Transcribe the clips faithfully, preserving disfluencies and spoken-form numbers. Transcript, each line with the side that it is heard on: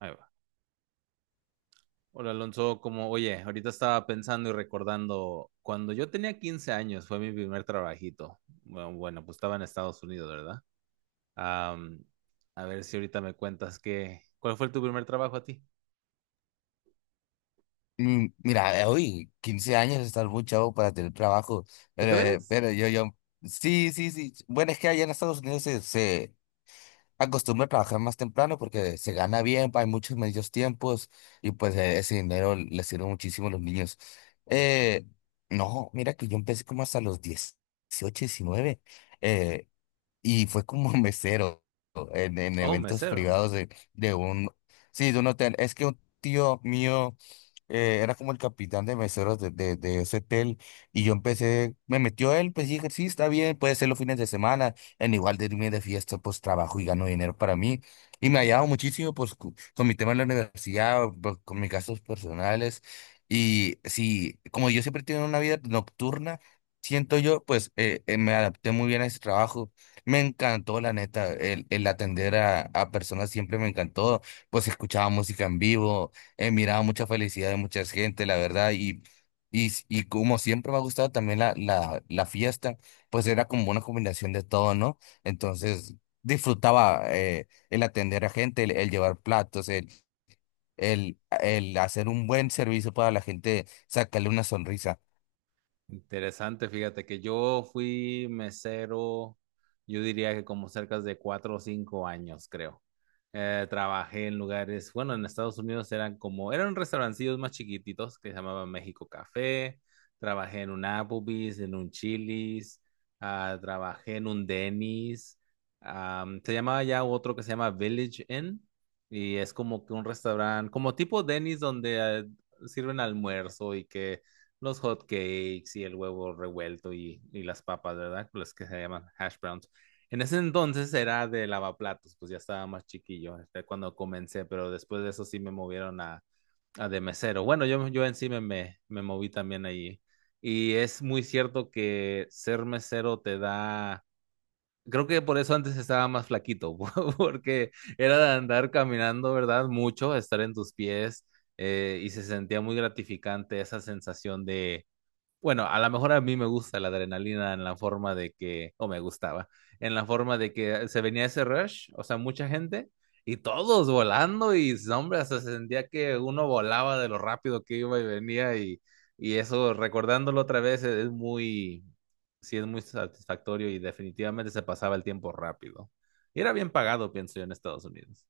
right: Ahí va. Hola Alonso, como oye, ahorita estaba pensando y recordando, cuando yo tenía quince años fue mi primer trabajito. Bueno, bueno, pues estaba en Estados Unidos, ¿verdad? Am, a ver si ahorita me cuentas que, ¿cuál fue tu primer trabajo a ti?
left: Mm, Mira, eh, uy, quince años estar muy chavo para tener trabajo,
right: ¿Tú
left: pero, eh,
right: crees?
left: pero yo, yo, sí, sí, sí. Bueno, es que allá en Estados Unidos se, se acostumbra a trabajar más temprano porque se gana bien, hay muchos medios tiempos y pues eh, ese dinero le sirve muchísimo a los niños.
right: Así.
left: Eh, no, mira que yo empecé como hasta los dieciocho diecinueve eh, y fue como mesero en, en
right: Oh,
left: eventos
right: mesero.
left: privados de, de un, sí, de un hotel. Es que un tío mío eh, era como el capitán de meseros de, de, de ese hotel y yo empecé, me metió él, pues dije, sí, está bien, puede ser los fines de semana, en igual de irme de fiesta, pues trabajo y gano dinero para mí. Y me ha ayudado muchísimo, pues, cu- con mi tema en la universidad, pues, con mis gastos personales. Y sí, como yo siempre he tenido una vida nocturna, siento yo, pues, eh, eh, me adapté muy bien a ese trabajo. Me encantó, la neta, el, el atender a, a personas siempre me encantó. Pues escuchaba música en vivo. He mirado mucha felicidad de mucha gente, la verdad, y, y, y como siempre me ha gustado también la, la, la fiesta, pues era como una combinación de todo, ¿no? Entonces disfrutaba eh, el atender a gente, el, el llevar platos, el, el, el hacer un buen servicio para la gente, sacarle una sonrisa.
right: Interesante, fíjate que yo fui mesero, yo diría que como cerca de cuatro o cinco años, creo. Eh, trabajé en lugares, bueno, en Estados Unidos eran como, eran restaurancillos más chiquititos que se llamaban México Café, trabajé en un Applebee's, en un Chili's, ah, trabajé en un Denny's, am, se llamaba ya otro que se llama Village Inn y es como que un restaurante, como tipo Denny's donde eh, sirven almuerzo y que los hot cakes y el huevo revuelto y, y las papas, ¿verdad? Las que se llaman hash browns. En ese entonces era de lavaplatos, pues ya estaba más chiquillo este, cuando comencé, pero después de eso sí me movieron a, a de mesero. Bueno, yo, yo en sí me, me, me moví también allí. Y es muy cierto que ser mesero te da... Creo que por eso antes estaba más flaquito, porque era de andar caminando, ¿verdad? Mucho, estar en tus pies, eh, y se sentía muy gratificante esa sensación de, bueno, a lo mejor a mí me gusta la adrenalina en la forma de que, o me gustaba, en la forma de que se venía ese rush, o sea, mucha gente y todos volando y, hombre, hasta se sentía que uno volaba de lo rápido que iba y venía y, y eso, recordándolo otra vez, es es muy, sí, es muy satisfactorio y definitivamente se pasaba el tiempo rápido. Y era bien pagado, pienso yo, en Estados Unidos.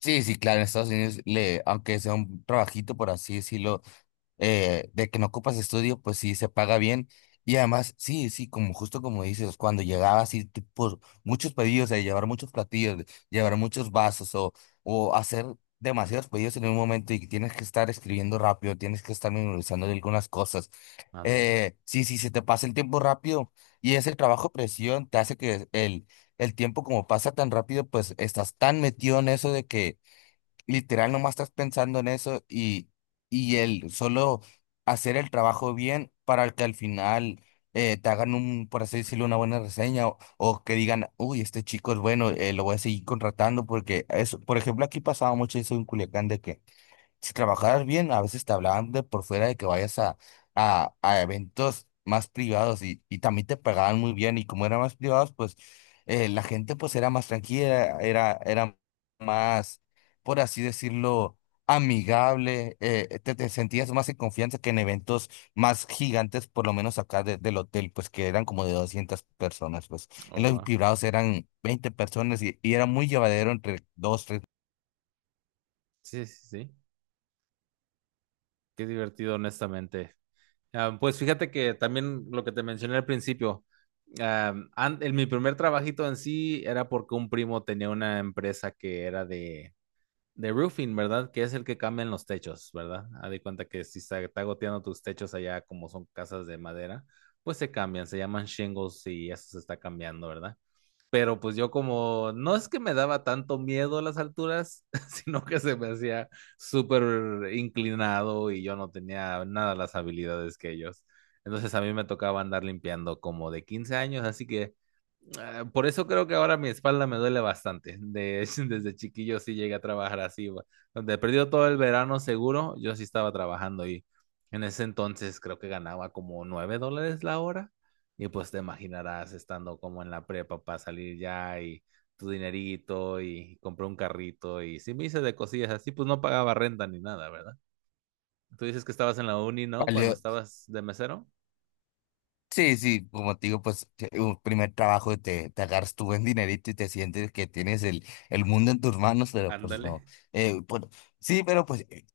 left: Sí, sí, claro, en Estados Unidos, le, aunque sea un trabajito, por así decirlo, eh, de que no ocupas estudio, pues sí, se paga bien. Y además, sí, sí, como justo como dices, cuando llegabas y por muchos pedidos, eh, llevar muchos platillos, llevar muchos vasos o, o hacer demasiados pedidos en un momento y que tienes que estar escribiendo rápido, tienes que estar memorizando de algunas cosas.
right: Ándale.
left: Eh, sí, sí, se te pasa el tiempo rápido y ese trabajo presión te hace que el, el tiempo como pasa tan rápido, pues estás tan metido en eso de que literal nomás estás pensando en eso y, y el solo hacer el trabajo bien para que al final eh, te hagan un, por así decirlo, una buena reseña o, o que digan, uy, este chico es bueno, eh, lo voy a seguir contratando porque eso, por ejemplo, aquí pasaba mucho eso en Culiacán de que si trabajaras bien, a veces te hablaban de por fuera de que vayas a, a, a eventos más privados y, y también te pagaban muy bien y como eran más privados, pues eh, la gente pues era más tranquila, era, era más, por así decirlo, amigable, eh, te, te sentías más en confianza que en eventos más gigantes, por lo menos acá de- del hotel, pues que eran como de doscientas personas, pues en
right: Oh,
left: los
right: wow.
left: privados eran veinte personas y, y era muy llevadero entre dos,
right: Sí, sí, sí. Qué divertido, honestamente. Ah, pues fíjate que también lo que te mencioné al principio, am, an- el- mi primer trabajito en sí era porque un primo tenía una empresa que era de, de roofing, ¿verdad? Que es el que cambian los techos, ¿verdad? Haz de cuenta que si está, está goteando tus techos allá, como son casas de madera, pues se cambian, se llaman shingles y eso se está cambiando, ¿verdad? Pero pues yo como no es que me daba tanto miedo las alturas, sino que se me hacía súper inclinado y yo no tenía nada las habilidades que ellos. Entonces a mí me tocaba andar limpiando como de quince años, así que, ah, por eso creo que ahora mi espalda me duele bastante. De, desde chiquillo sí llegué a trabajar así. Va. Donde perdió todo el verano seguro, yo sí estaba trabajando y en ese entonces creo que ganaba como nueve dólares la hora. Y pues te imaginarás estando como en la prepa para salir ya y tu dinerito y compré un carrito y sí me hice de cosillas así, pues no pagaba renta ni nada, ¿verdad? Tú dices que estabas en la uni, ¿no? Cuando
left: tres.
right: estabas de mesero.
left: Sí, sí, como te digo, pues te- un primer trabajo te, te agarras tu buen dinerito y te sientes que tienes el, el mundo en tus manos, pero pues
right: Ándale.
left: no. Eh, pues, sí, pero pues eh,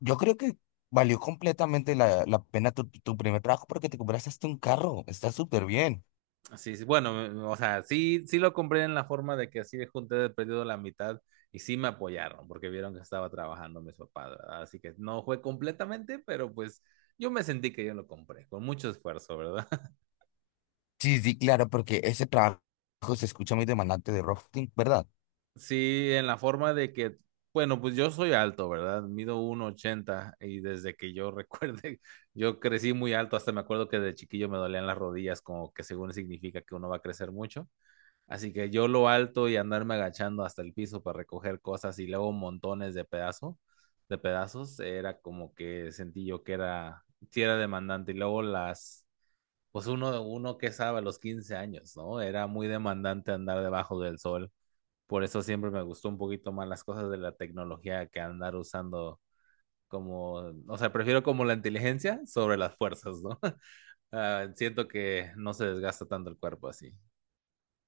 left: yo creo que valió completamente la, la pena tu, tu primer trabajo porque te compraste hasta un carro, está súper bien.
right: Sí, sí, bueno, o sea, sí, sí lo compré en la forma de que así junté de perdido la mitad y sí me apoyaron porque vieron que estaba trabajando mis papás, ¿verdad? Así que no fue completamente, pero pues yo me sentí que yo lo compré con mucho esfuerzo, ¿verdad?
left: Sí, sí, claro, porque ese trabajo se escucha muy demandante de rafting, ¿verdad?
right: Sí, en la forma de que, bueno, pues yo soy alto, ¿verdad? Mido uno ochenta y desde que yo recuerde, yo crecí muy alto, hasta me acuerdo que de chiquillo me dolían las rodillas, como que según significa que uno va a crecer mucho. Así que yo lo alto y andarme agachando hasta el piso para recoger cosas y luego montones de pedazos, de pedazos, era como que sentí yo que era, sí era demandante. Y luego las, pues uno, uno que sabe, a los quince años, ¿no? Era muy demandante andar debajo del sol. Por eso siempre me gustó un poquito más las cosas de la tecnología que andar usando como, o sea, prefiero como la inteligencia sobre las fuerzas, ¿no? Ah, siento que no se desgasta tanto el cuerpo así.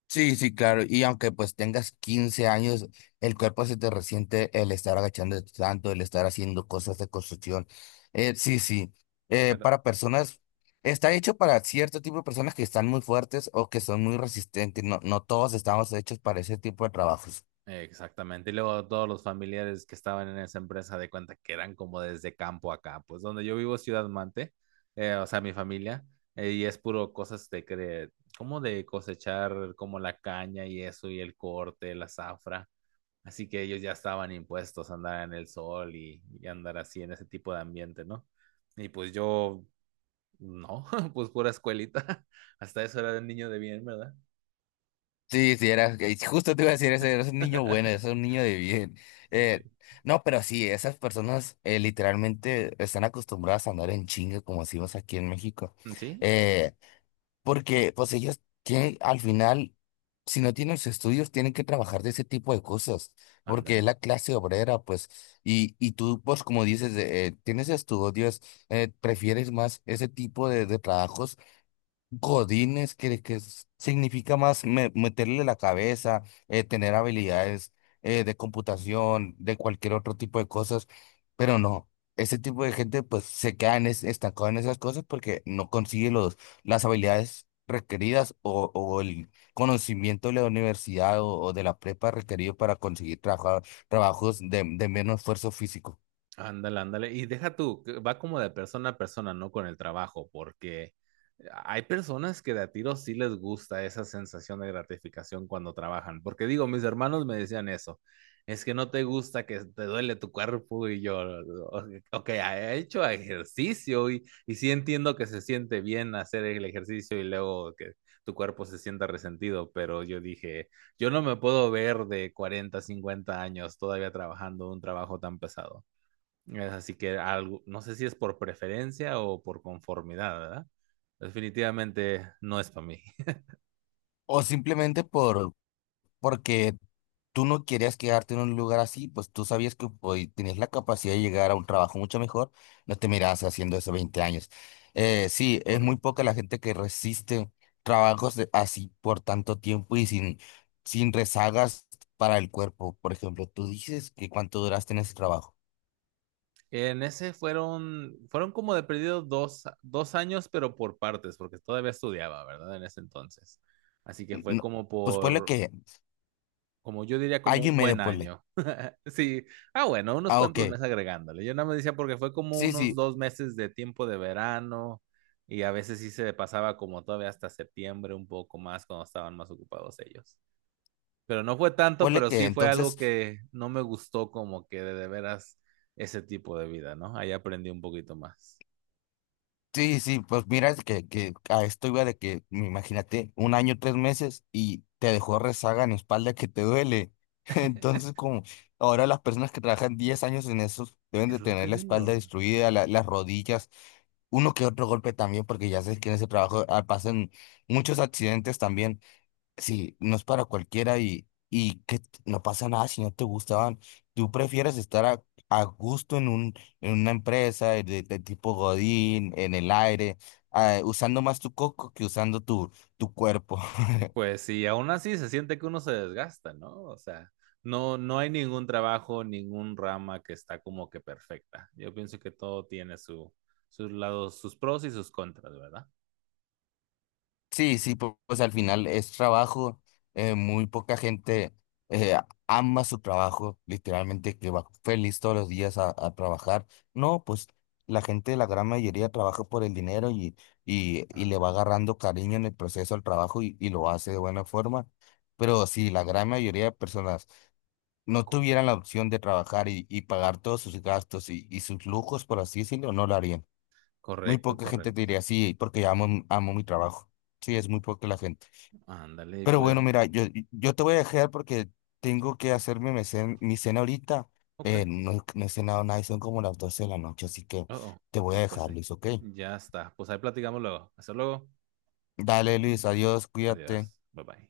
left: Sí, sí, claro. Y aunque pues tengas quince años, el cuerpo se te resiente el estar agachando tanto, el estar haciendo cosas de construcción. Eh, sí, sí. Eh,
right: Pero
left: para personas, Está hecho para cierto tipo de personas que están muy fuertes o que son muy resistentes. No, no todos estamos hechos para ese tipo de trabajos.
right: Exactamente. Y luego todos los familiares que estaban en esa empresa de cuenta que eran como desde campo acá pues donde yo vivo, Ciudad Mante, eh, o sea, mi familia, eh, y es puro cosas de, que de- como de cosechar como la caña y eso, y el corte, la zafra. Así que ellos ya estaban impuestos a andar en el sol y, y andar así en ese tipo de ambiente, ¿no? Y pues yo, no, pues pura escuelita. Hasta eso era de niño de bien, ¿verdad?
left: Sí, sí, era, eh, justo te iba a decir, ese eres un niño bueno, eres un niño de bien.
right: Sí,
left: Eh, no, pero sí, esas personas eh, literalmente están acostumbradas a andar en chinga, como decimos aquí en México.
right: sí,
left: Eh, Porque pues ellos tienen, al final, si no tienen sus estudios, tienen que trabajar de ese tipo de cosas, porque es
right: ándale.
left: la clase obrera, pues, y, y tú, pues, como dices, eh, tienes estudios, eh, prefieres más ese tipo de, de trabajos Godines, que, que es- significa más me- meterle la cabeza, eh, tener habilidades eh, de computación, de cualquier otro tipo de cosas, pero no, ese tipo de gente pues se queda en es- estancado en esas cosas porque no consigue los, las habilidades requeridas o, o el conocimiento de la universidad o, o de la prepa requerido para conseguir trabajar, trabajos de, de menos esfuerzo físico.
right: Ándale, ándale. Y deja tú, que va como de persona a persona, no con el trabajo, porque hay personas que de a tiro sí les gusta esa sensación de gratificación cuando trabajan. Porque digo, mis hermanos me decían eso, es que no te gusta que te duele tu cuerpo y yo, o- ok, he hecho ejercicio y, y sí entiendo que se siente bien hacer el ejercicio y luego que tu cuerpo se sienta resentido, pero yo dije, yo no me puedo ver de cuarenta cincuenta años todavía trabajando un trabajo tan pesado. Es así que algo, no sé si es por preferencia o por conformidad, ¿verdad? Definitivamente no es para mí.
left: O simplemente por, porque tú no querías quedarte en un lugar así, pues tú sabías que hoy tenías la capacidad de llegar a un trabajo mucho mejor, no te mirabas haciendo eso veinte años. Eh, sí, es muy
right: Correcto.
left: poca la gente que resiste trabajos de- así por tanto tiempo y sin, sin rezagas para el cuerpo. Por ejemplo, tú dices que cuánto duraste en ese trabajo.
right: En ese fueron, fueron como de perdido dos, dos años, pero por partes, porque todavía estudiaba, ¿verdad? En ese entonces. Así que fue
left: No,
right: como
left: pues ponle
right: por,
left: que
right: como yo diría, como
left: año y
right: un buen
left: medio, ponle.
right: año. Sí, ah, bueno, unos
left: Ah, ok.
right: cuantos meses agregándole. Yo nada me decía porque fue como
left: Sí,
right: unos
left: sí,
right: dos meses de tiempo de verano y a veces sí se pasaba como todavía hasta septiembre un poco más cuando estaban más ocupados ellos. Pero no fue tanto,
left: ponle
right: pero
left: que
right: sí fue algo
left: entonces
right: que no me gustó como que de, de veras ese tipo de vida, ¿no? Ahí aprendí un poquito más.
left: sí, sí, pues mira, es que, que a esto iba de que, mm, imagínate, un año, tres meses y te dejó rezaga en espalda que te duele. Entonces, como ahora las personas que trabajan diez años en eso deben
right: Es
left: de
right: lo que
left: tener la espalda
right: digo.
left: destruida, la- las rodillas, uno que otro golpe también, porque ya sabes que en ese trabajo ah, pasan muchos accidentes también. Sí, no es para cualquiera y, y que t- no pasa nada si no te gustaban. Tú prefieres estar a, a gusto en un, en una empresa de, de tipo Godín, en el aire, ah, usando más tu coco que usando tu, tu cuerpo.
right: Pues sí, aún así se siente que uno se desgasta, ¿no? O sea, no, no hay ningún trabajo, ningún rama que está como que perfecta. Yo pienso que todo tiene su, sus lados, sus pros y sus contras, ¿verdad?
left: Sí, sí, pu- pues, al final es trabajo, eh, muy poca gente eh, ama su trabajo, literalmente que va feliz todos los días a, a trabajar. No, pues la gente, la gran mayoría trabaja por el dinero y, y, y le va
right: Ándale.
left: agarrando cariño en el proceso al trabajo y, y lo hace de buena forma. Pero si la gran mayoría de personas no
right: Co-
left: tuvieran la opción de trabajar y, y pagar todos sus gastos y, y sus lujos, por así decirlo, no lo harían. Muy
right: Correcto,
left: poca gente te
right: correcto.
left: diría, sí, porque amo, amo mi trabajo. Sí, es muy poca la gente.
right: Ándale,
left: Pero bueno,
right: pues,
left: mira, yo, yo te voy a dejar porque tengo que hacerme mi cen- mi cena, ahorita.
right: ok.
left: Eh, no, no he cenado nada y son como las doce de la noche, así que
right: Oh, oh.
left: te voy a
right: No, pues
left: dejar,
right: sí.
left: Luis, ¿ok?
right: Ya está. Pues ahí platicamos luego. Hasta luego.
left: Dale, Luis, adiós,
right: Adiós.
left: cuídate.
right: Bye bye.